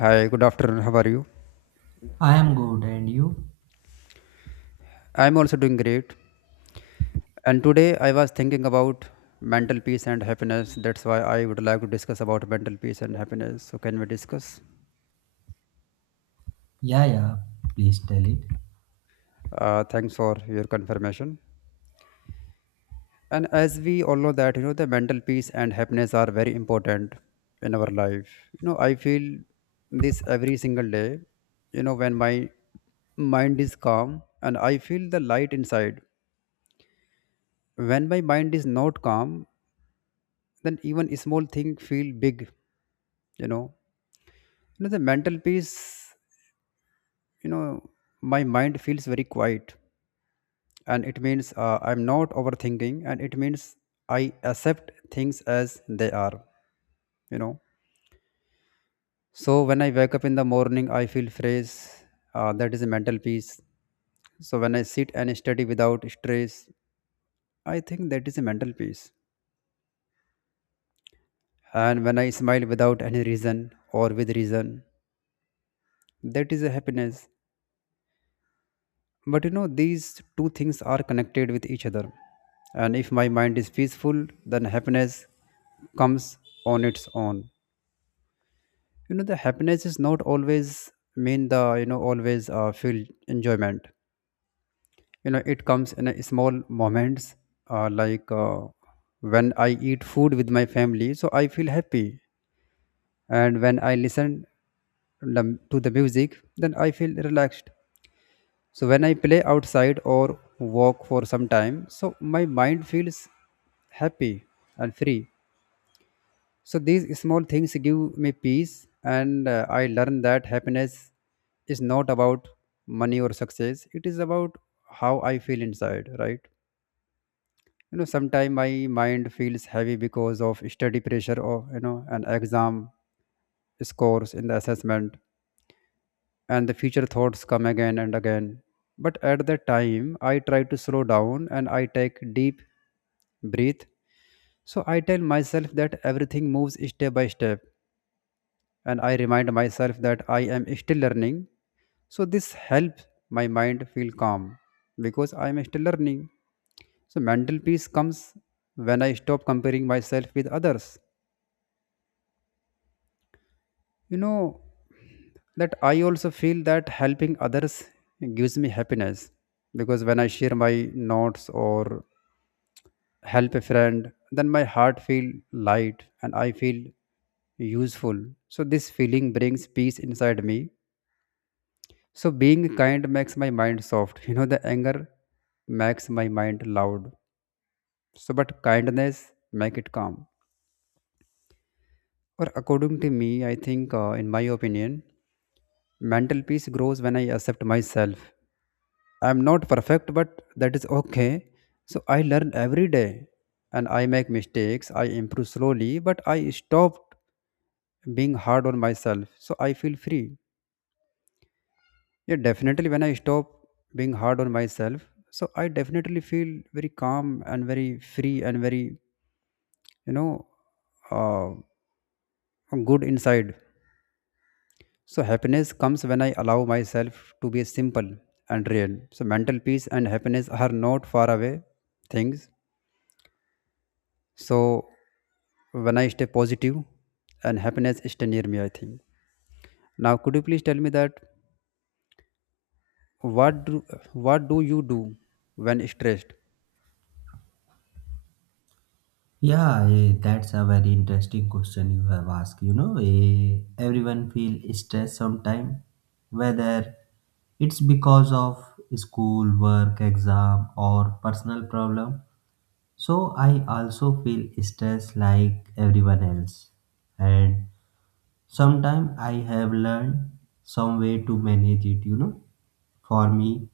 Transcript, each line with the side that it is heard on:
left: Hi, good afternoon. How are you?
right: I am good, and you?
left: I'm also doing great. And today I was thinking about mental peace and happiness. That's why I would like to discuss about mental peace and happiness. So can we discuss?
right: Yeah, Please tell it.
left: Thanks for your confirmation. And as we all know that you know the mental peace and happiness are very important in our life. You know I feel this every single day. You know when my mind is calm and I feel the light inside. When my mind is not calm, then even small thing feel big you know the mental peace you know my mind feels very quiet and it means I'm not overthinking, and it means I accept things as they are. you know so when I wake up in the morning I feel fresh. That is a mental peace. So when I sit and study without stress, I think that is a mental peace. And when I smile without any reason or with reason, that is a happiness. But you know, these two things are connected with each other. And if my mind is peaceful, then happiness comes on its own. You know, the happiness is not always mean always feel enjoyment. You know, it comes in a small moments, like when I eat food with my family, so I feel happy. And when I listen to the music, then I feel relaxed. So when I play outside or walk for some time, so my mind feels happy and free. So these small things give me peace, and I learn that happiness is not about money or success. It is about how I feel inside, right? You know, sometimes my mind feels heavy because of study pressure or you know an exam scores in the assessment, and the future thoughts come again and again. But at that time, I try to slow down and I take deep breath. So I tell myself that everything moves step by step, and I remind myself that I am still learning. So this helps my mind feel calm because I am still learning. So mental peace comes when I stop comparing myself with others. you know that I also feel that helping others gives me happiness, because when I share my notes or help a friend, then my heart feel light and I feel useful. So this feeling brings peace inside me. So being kind makes my mind soft. You know, the anger makes my mind loud, so but kindness make it calm. Or according to me, I think, in my opinion, mental peace grows when I accept myself. I'm not perfect, but that is okay. So I learn every day, and I make mistakes. I improve slowly, but I stopped being hard on myself. So I feel free. Yeah, definitely when I stop being hard on myself, so I definitely feel very calm and very free and very, you know, uh, good inside. So happiness comes when I allow myself to be simple and real. So mental peace and happiness are not far away things. So when I stay positive and happiness stay near me, I think. Now, could you please tell me that what do, what do you do when stressed?
right: Yeah, that's a very interesting question you have asked. You know, everyone feel stress sometime, whether it's because of school, work, exam, or personal problem. So I also feel stress like everyone else, and sometimes I have learned some way to manage it. You know, for me,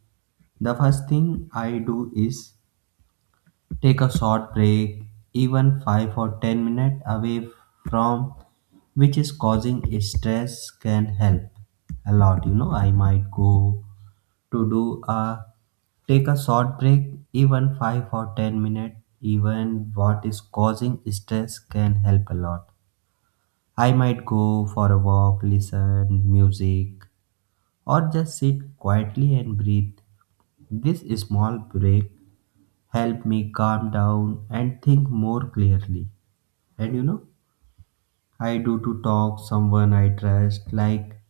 right: the first thing I do is take a short break. Even 5 or 10 minutes away from which is causing stress can help a lot. You know, I might go to do a take a short break, even 5 or 10 minutes, even what is causing stress can help a lot. I might go for a walk, listen music, or just sit quietly and breathe. This small break help me calm down and think more clearly. And you know, I do to talk someone I trust, like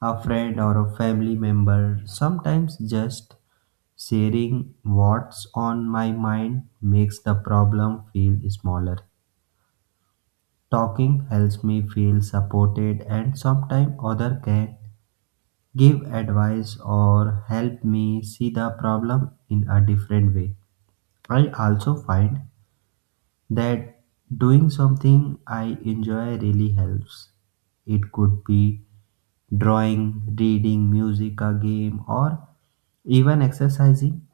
right: a friend or a family member. Sometimes just sharing what's on my mind makes the problem feel smaller. Talking helps me feel supported, and sometimes other can give advice or help me see the problem in a different way. I also find that doing something I enjoy really helps. It could be drawing, reading, music, a game, or even exercising.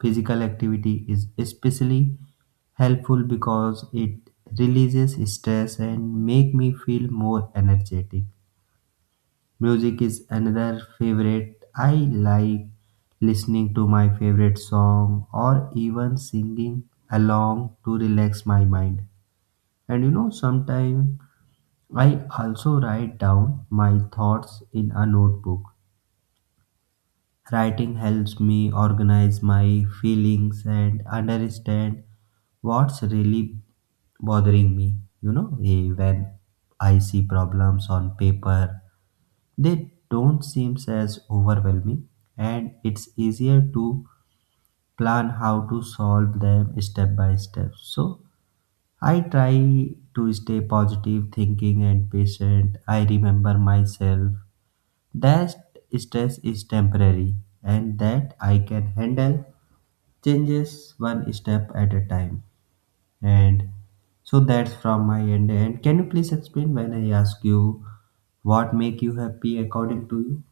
right: Physical activity is especially helpful because it releases stress and make me feel more energetic. Music is another favorite. I like listening to my favorite song or even singing along to relax my mind. And you know, sometimes I also write down my thoughts in a notebook. Writing helps me organize my feelings and understand what's really bothering me. You know, when I see problems on paper, they don't seem as overwhelming, and it's easier to plan how to solve them step by step. So I try to stay positive thinking and patient. I remember myself that stress is temporary and that I can handle changes one step at a time. And so that's from my end. And can you please explain when I ask you what make you happy according to you?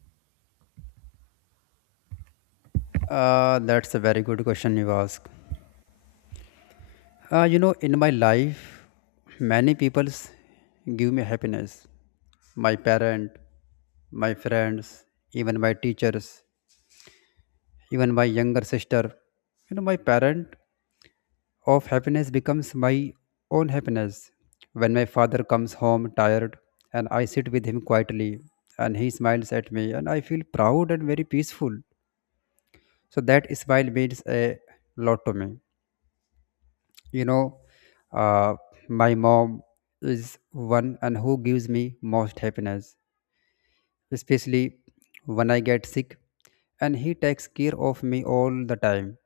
left: That's a very good question you ask. You know, in my life, many people give me happiness. My parent, my friends, even my teachers, even my younger sister. You know, my parent of happiness becomes my own happiness. When my father comes home tired and I sit with him quietly and he smiles at me, and I feel proud and very peaceful. So that smile means a lot to me. You know, uh, my mom is one and who gives me most happiness, especially when I get sick and he takes care of me all the time,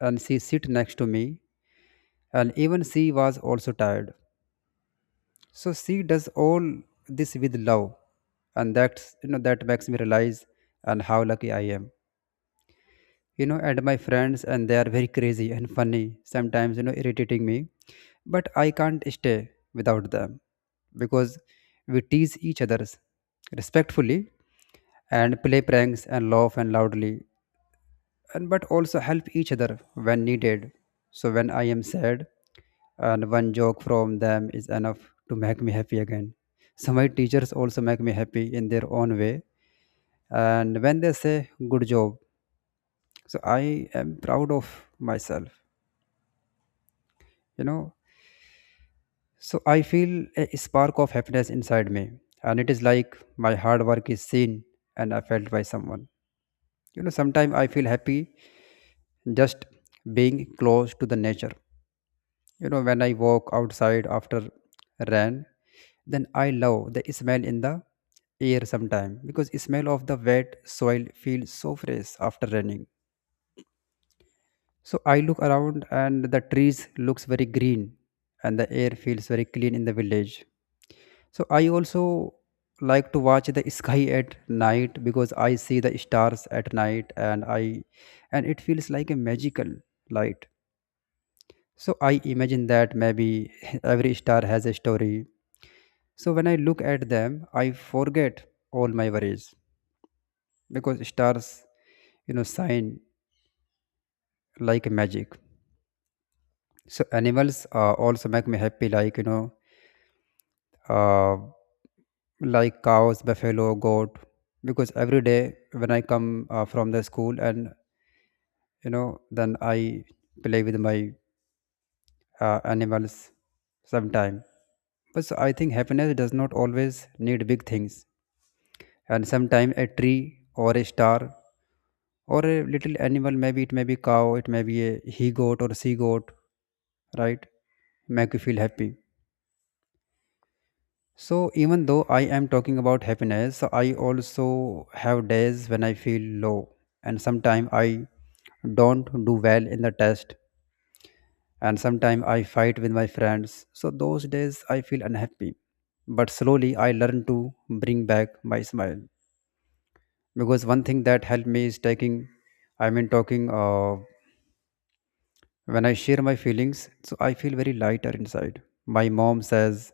left: and she sit next to me, and even she was also tired, so she does all this with love. And that's, you know, that makes me realize and how lucky I am. You know, and my friends, and they are very crazy and funny, sometimes you know irritating me, but I can't stay without them, because we tease each others respectfully and play pranks and laugh and loudly, and but also help each other when needed. So when I am sad, and one joke from them is enough to make me happy again. So my teachers also make me happy in their own way, and when they say good job, so I am proud of myself. You know, so I feel a spark of happiness inside me, and it is like my hard work is seen and I felt by someone. You know, sometimes I feel happy just being close to the nature. You know, when I walk outside after rain, then I love the smell in the air sometime, because smell of the wet soil feels so fresh after raining. So I look around and the trees looks very green, and the air feels very clean in the village. So I also like to watch the sky at night, because I see the stars at night, and I and it feels like a magical light. So I imagine that maybe every star has a story. So when I look at them, I forget all my worries, because stars, you know, shine like magic. So animals also make me happy, like uh, like cows, buffalo, goat. Because every day when I come from the school, and you know, then I play with my animals sometime. But so I think happiness does not always need big things, and sometimes a tree or a star or a little animal, maybe it may be cow, it may be a he goat or she goat, right, make you feel happy. So even though I am talking about happiness, so I also have days when I feel low, and sometimes I don't do well in the test, and sometimes I fight with my friends. So those days I feel unhappy, but slowly I learn to bring back my smile, because one thing that helped me is taking I mean talking. When I share my feelings, so I feel very lighter inside. My mom says,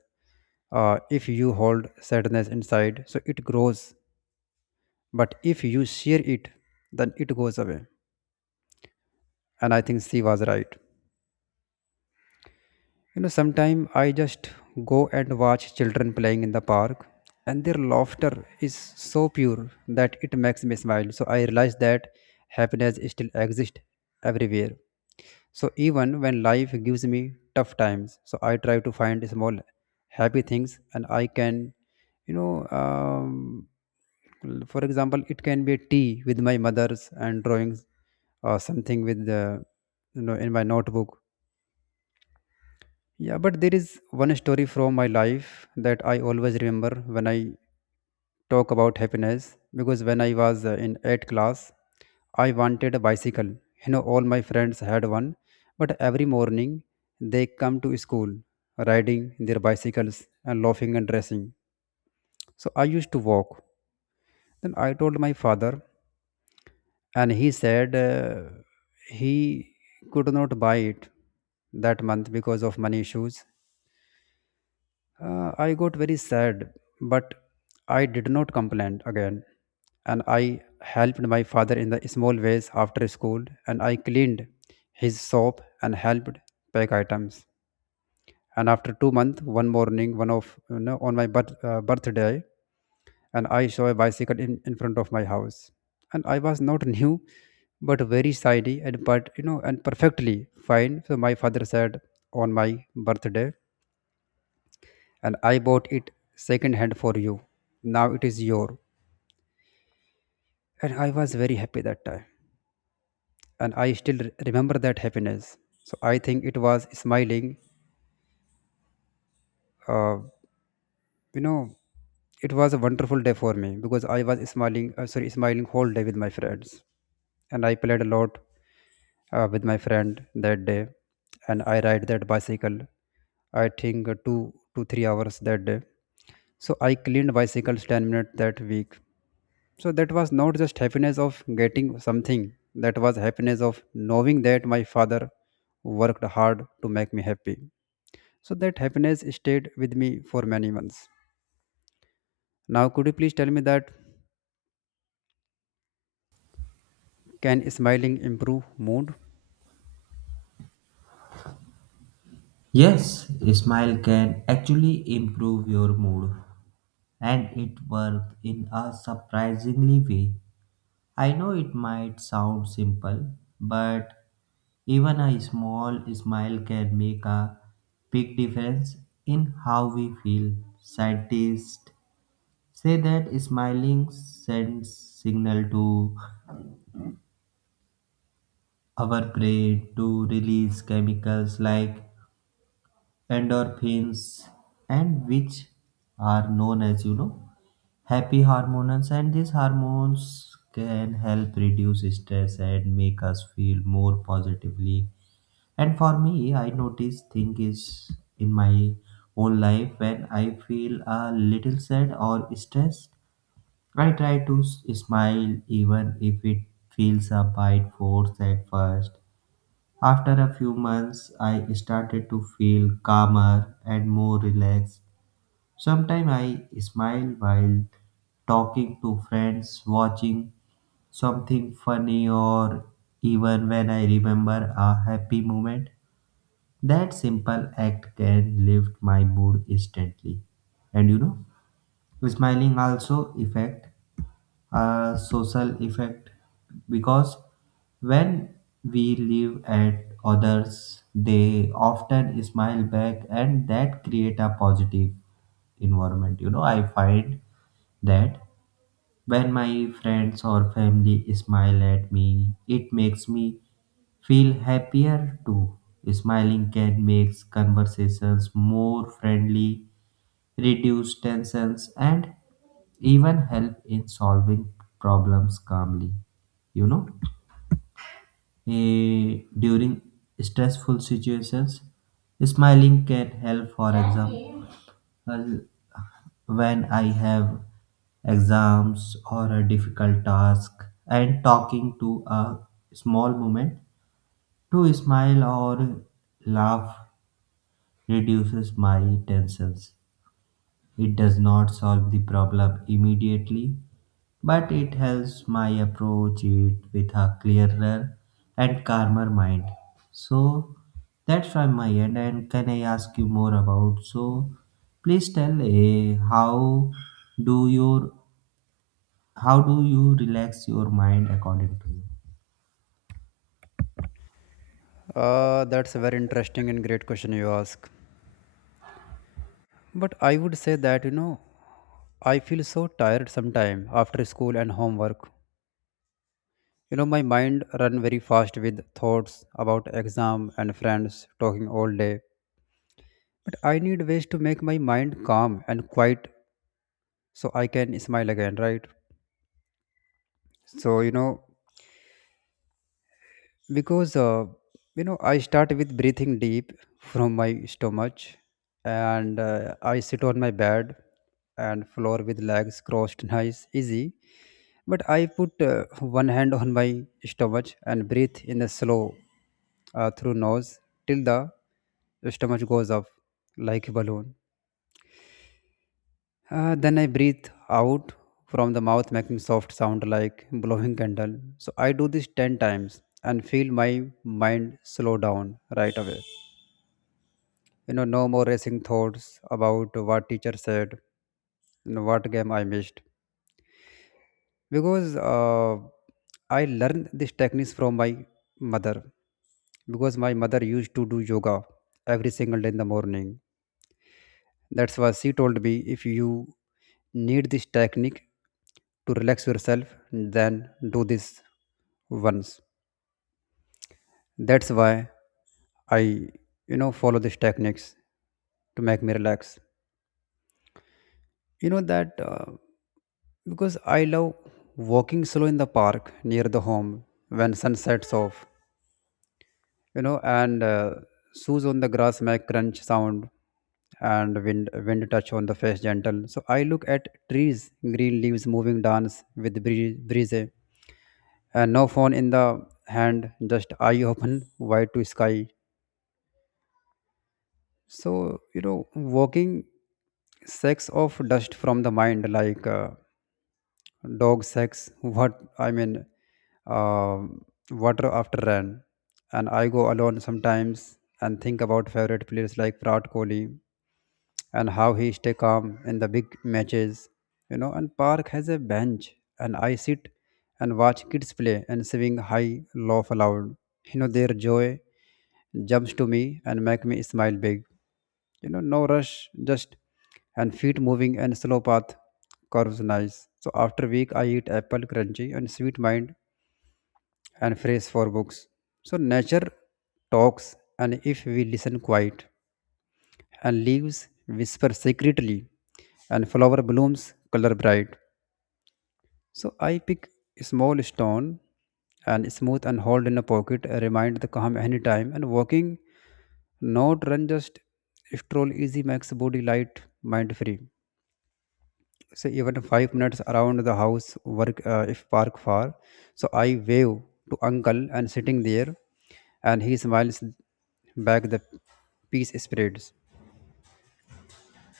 left: if you hold sadness inside, so it grows. But if you share it, then it goes away. And I think she was right. You know, sometimes I just go and watch children playing in the park, and their laughter is so pure that it makes me smile. So I realize that happiness still exists everywhere. So even when life gives me tough times, so I try to find small happy things, and I can, you know, um, for example, it can be tea with my mother's and drawings, or something with in my notebook. Yeah, but there is one story from my life that I always remember when I talk about happiness, because when I was in 8th class, I wanted a bicycle. You know, all my friends had one, but every morning they come to school riding their bicycles and laughing and dressing. So I used to walk. Then I told my father, and he said he could not buy it that month because of money issues. I got very sad, but I did not complain again. And I helped my father in the small ways after school, and I cleaned his shop and helped pack items. And after 2 months, one morning, one of you know, on my birthday, and I saw a bicycle in front of my house, and I was not new, but very shiny and but you know and perfectly fine. So my father said on my birthday and I bought it second hand for you. Now it is your. And I was very happy that time. And I still remember that happiness. So I think it was smiling. Uh, you know, it was a wonderful day for me because I was smiling whole day with my friends. And I played a lot with my friend that day. And I ride that bicycle, I think 2 to 3 hours that day. So I cleaned bicycles 10 minutes that week, so that was not just happiness of getting something. That was happiness of knowing that my father worked hard to make me happy, so that happiness stayed with me for many months. Now, could you please tell me that, can smiling improve mood?
right: Yes, a smile can actually improve your mood, and it works in a surprisingly way. I know it might sound simple, but even a small smile can make a big difference in how we feel. Scientists say that smiling sends signal to our brain to release chemicals like endorphins, and which are known as, you know, happy hormones, and these hormones can help reduce stress and make us feel more positively. And for me, I notice thing is, in my own life, when I feel a little sad or stressed, I try to smile, even if it feels a bit forced at first. After a few months, I started to feel calmer and more relaxed. Sometimes I smile while talking to friends, watching something funny, or even when I remember a happy moment. That simple act can lift my mood instantly. And you know, smiling also effect a social effect, because when we live at others, they often smile back, and that create a positive environment. You know, I find that when my friends or family smile at me, it makes me feel happier too. Smiling can make conversations more friendly, reduce tensions, and even help in solving problems calmly. You know, during stressful situations, smiling can help, for example. Well, when I have exams or a difficult task, and talking to a small moment to smile or laugh reduces my tensions. It does not solve the problem immediately, but it helps my approach it with a clearer and calmer mind. So that's from my end. And can I ask you more about? So please tell a do your how do you relax your mind according to you?
left: That's a very interesting and great question you ask, but I would say that, you know, I feel so tired sometime after school and homework. You know, my mind run very fast with thoughts about exam and friends talking all day. But I need ways to make my mind calm and quiet so I can smile again, right? So, you know, because, you know, I start with breathing deep from my stomach, and I sit on my bed and floor with legs crossed, nice, easy. But I put one hand on my stomach and breathe in a slow through nose till the stomach goes up like a balloon. Then I breathe out from the mouth, making soft sound like blowing candle. So I do this 10 times and feel my mind slow down right away. You know, no more racing thoughts about what teacher said, you know, what game I missed. Because I learned these techniques from my mother. Because my mother used to do yoga every single day in the morning. That's why she told me, if you need this technique to relax yourself, then do this once. That's why I, you know, follow these techniques to make me relax. You know that, because I love walking slow in the park near the home when sun sets off. You know, and shoes on the grass make crunch sound, and wind touch on the face gentle. So I look at trees, green leaves moving dance with breeze, and no phone in the hand, just eye open wide to sky. So, you know, walking shakes off dust from the mind like, dog sex, what I mean, uh, water after rain. And I go alone sometimes and think about favorite players like Virat Kohli and how he stay calm in the big matches. You know, and park has a bench, and I sit and watch kids play and sing high, laugh aloud. You know, their joy jumps to me and make me smile big. You know, no rush, just, and feet moving and slow path curves nice. So after week I eat apple crunchy and sweet mind and phrase for books. So nature talks, and if we listen quiet, and leaves whisper secretly, and flower blooms color bright. So I pick a small stone and smooth and hold in a pocket, a remind the calm anytime, and walking, not run just stroll easy makes body light, mind free. So even 5 minutes around the house work, if park far. So I wave to uncle and sitting there, and he smiles back. The peace spreads,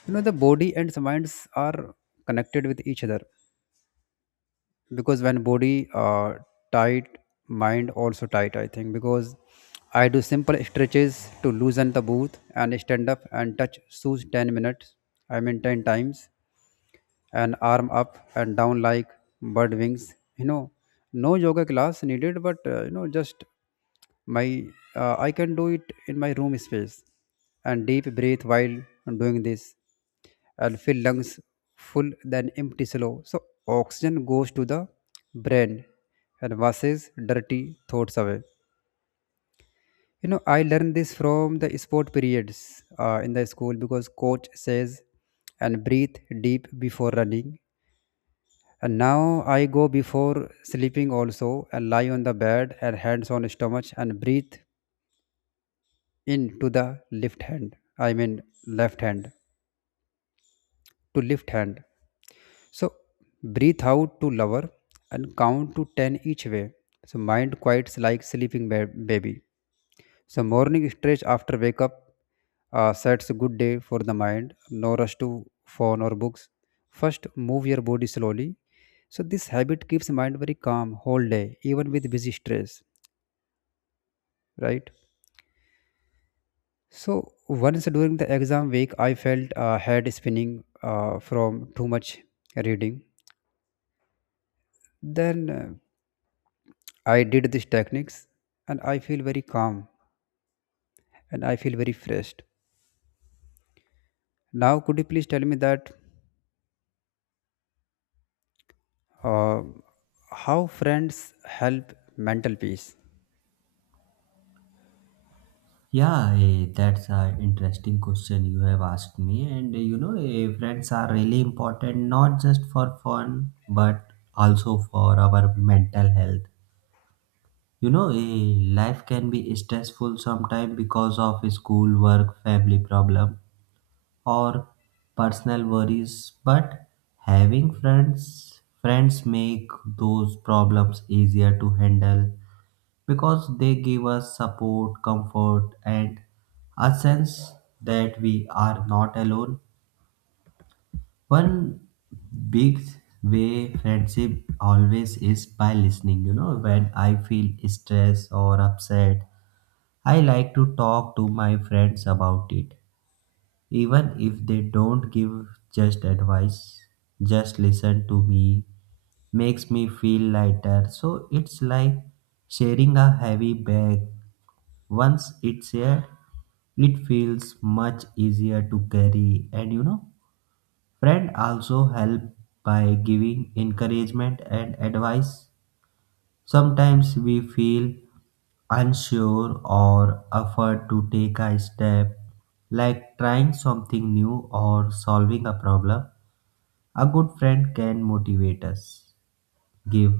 left: you know. The body and the minds are connected with each other, because when body tight, mind also tight, I think. Because I do simple stretches to loosen the booth and stand up and touch shoes 10 minutes, I mean 10 times, and arm up and down like bird wings. You know, no yoga class needed, but you know, just my I can do it in my room space, and deep breathe while doing this and fill lungs full then empty slow. So oxygen goes to the brain and washes dirty thoughts away. You know, I learned this from the sport periods in the school because coach says, and breathe deep before running. And now I go before sleeping also and lie on the bed and hands on stomach and breathe in to the left hand. I mean left hand to left hand. So breathe out to lower and count to 10 each way. So mind quiets like sleeping baby. So morning stretch after wake up sets a good day for the mind. No rush to phone or books. First, move your body slowly. So this habit keeps mind very calm whole day, even with busy stress, right? So once during the exam week, I felt head spinning from too much reading. Then I did these techniques, and I feel very calm and I feel very fresh. Now, could you please tell me that, Uh, how friends help mental peace?
right: Yeah, that's an interesting question you have asked me. And you know, friends are really important, not just for fun but also for our mental health. You know, life can be stressful sometimes because of school, work, family problem, or personal worries. But friends make those problems easier to handle because they give us support, comfort, and a sense that we are not alone. One big way friendship always is by listening. You know, when I feel stressed or upset, I like to talk to my friends about it. Even if they don't give just advice, just listen to me makes me feel lighter. So it's like sharing a heavy bag. Once it's here, it feels much easier to carry. And you know, friend also help by giving encouragement and advice. Sometimes we feel unsure or afraid to take a step, like trying something new or solving a problem. A good friend can motivate us, give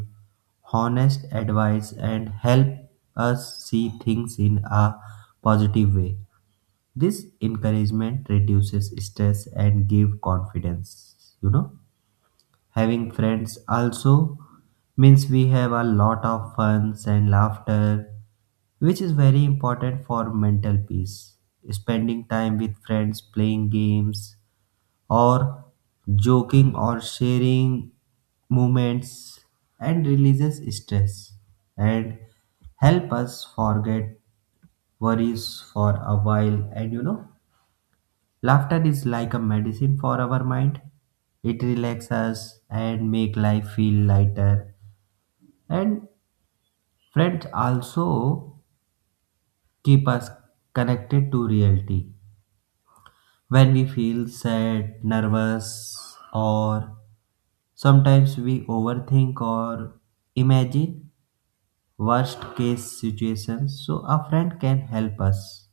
right: honest advice, and help us see things in a positive way. This encouragement reduces stress and give confidence. You know, having friends also means we have a lot of funs and laughter, which is very important for mental peace. Spending time with friends, playing games, or joking, or sharing moments, and releases stress and help us forget worries for a while. And you know, laughter is like a medicine for our mind. It relaxes us and make life feel lighter. And friends also keep us connected to reality. When we feel sad, nervous, or sometimes we overthink or imagine worst case situations, so a friend can help us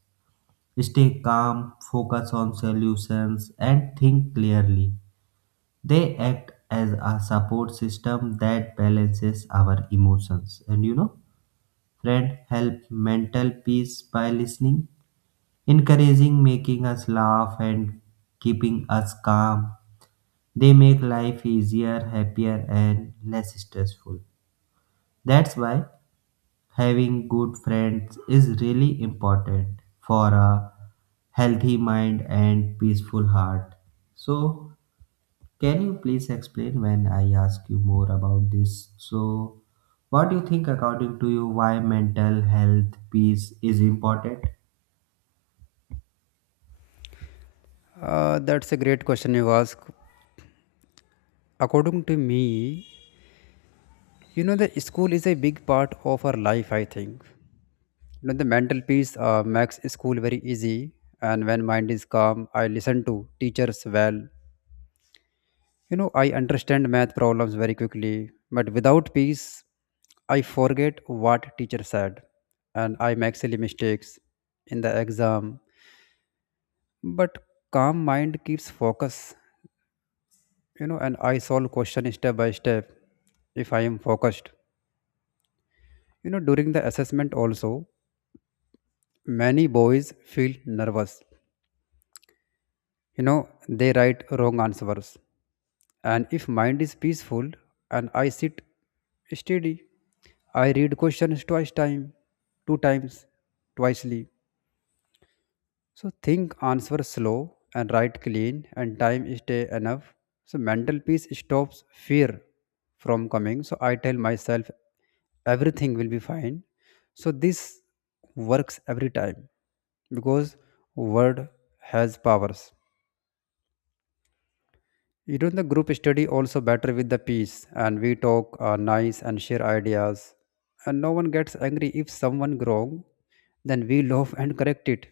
right: stay calm, focus on solutions, and think clearly. They act as a support system that balances our emotions. And you know, friend help mental peace by listening, encouraging, making us laugh, and keeping us calm. They make life easier, happier, and less stressful. That's why having good friends is really important for a healthy mind and peaceful heart. So can you please explain when I ask you more about this? So what do you think according to you why mental health peace is important?
left: That's a great question you ask. According to me, you know, the school is a big part of our life, I think. You know, the mental peace makes school very easy. And when mind is calm, I listen to teachers well. You know, I understand math problems very quickly. But without peace, I forget what teacher said. And I make silly mistakes in the exam. But calm mind keeps focus, you know, and I solve question step by step if I am focused. You know, during the assessment also, many boys feel nervous, you know, they write wrong answers. And if mind is peaceful and I sit steady, I read questions twice time, two times, twicely. So think answer slow and write clean and time stay enough. So mental peace stops fear from coming. So I tell myself everything will be fine. So this works every time because word has powers. You know, the group study also better with the peace, and we talk nice and share ideas, and no one gets angry if someone wrong. Then we love and correct it.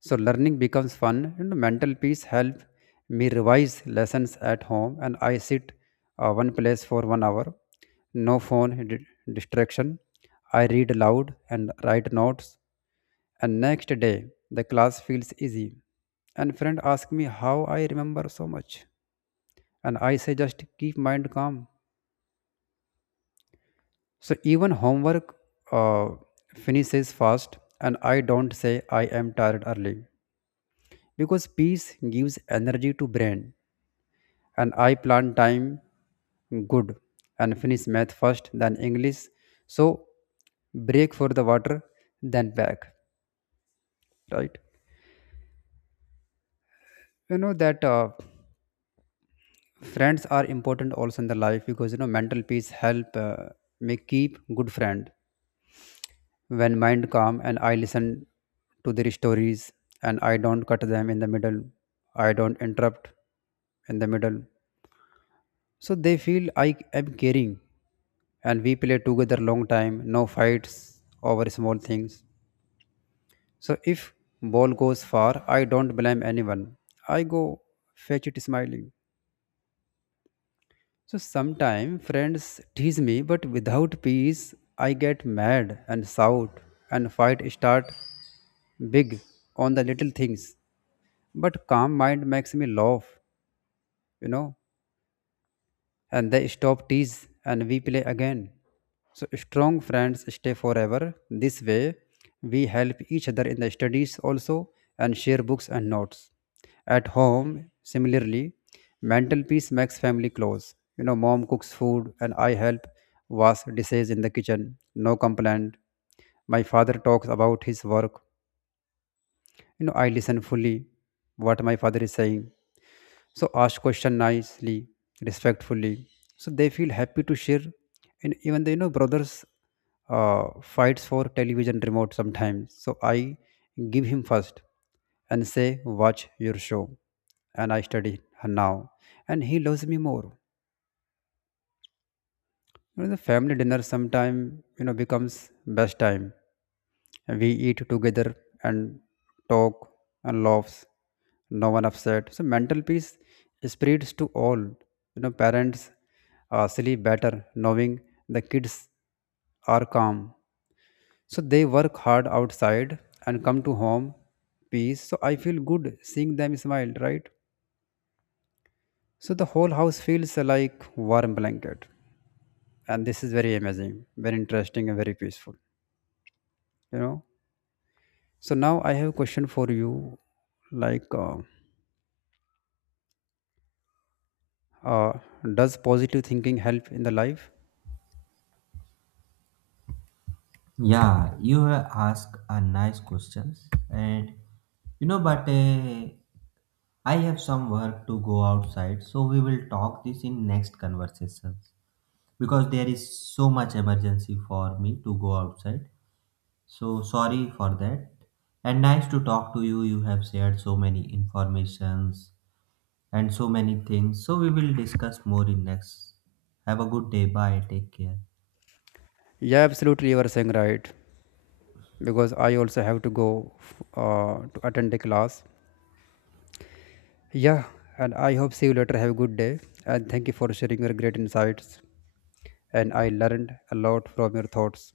left: So learning becomes fun, and mental peace help me revise lessons at home, and I sit one place for 1 hour, no phone distraction. I read aloud and write notes, and next day the class feels easy. And friend ask me how I remember so much, and I say just keep mind calm. So even homework uh, finishes fast, and I don't say I am tired early because peace gives energy to brain, and I plan time good and finish math first, then English. So break for the water, then back. Right? You know that, friends are important also in the life because, you know, mental peace help me keep good friend when mind calm, and I listen to their stories, and I don't cut them in the middle. I don't interrupt in the middle. So they feel I am caring, and we play together long time, no fights over small things. So if ball goes far, I don't blame anyone. I go fetch it smiling. So sometimes friends tease me, but without peace, I get mad and shout and fight start big on the little things. But calm mind makes me laugh, you know. And they stop tease and we play again. So strong friends stay forever. This way we help each other in the studies also and share books and notes. At home, similarly, mental peace makes family close. You know, mom cooks food and I help wash dishes in the kitchen. No complaint. My father talks about his work. You know, I listen fully what my father is saying, so ask question nicely, respectfully, so they feel happy to share. And even the, you know, brothers fights for television remote sometimes, so I give him first and say watch your show, and I study her now, and he loves me more. You know, the family dinner sometime, you know, becomes best time. We eat together and talk and laughs. No one upset. So mental peace spreads to all. You know, parents sleep better knowing the kids are calm. So they work hard outside and come to home peace. So I feel good seeing them smile, right? So the whole house feels like warm blanket. And this is very amazing, very interesting and very peaceful. You know. So now I have a question for you, like uh, does positive thinking help in the life?
right: Yeah, you have asked a nice questions. And you know, but I have some work to go outside, so we will talk this in next conversations, because there is so much emergency for me to go outside. So sorry for that. And nice to talk to you. You have shared so many informations and so many things. So we will discuss more in next. Have a good day. Bye. Take care.
left: Yeah, absolutely, you are saying right, because I also have to go to attend a class, yeah. And I hope see you later. Have a good day. And thank you for sharing your great insights, and I learned a lot from your thoughts.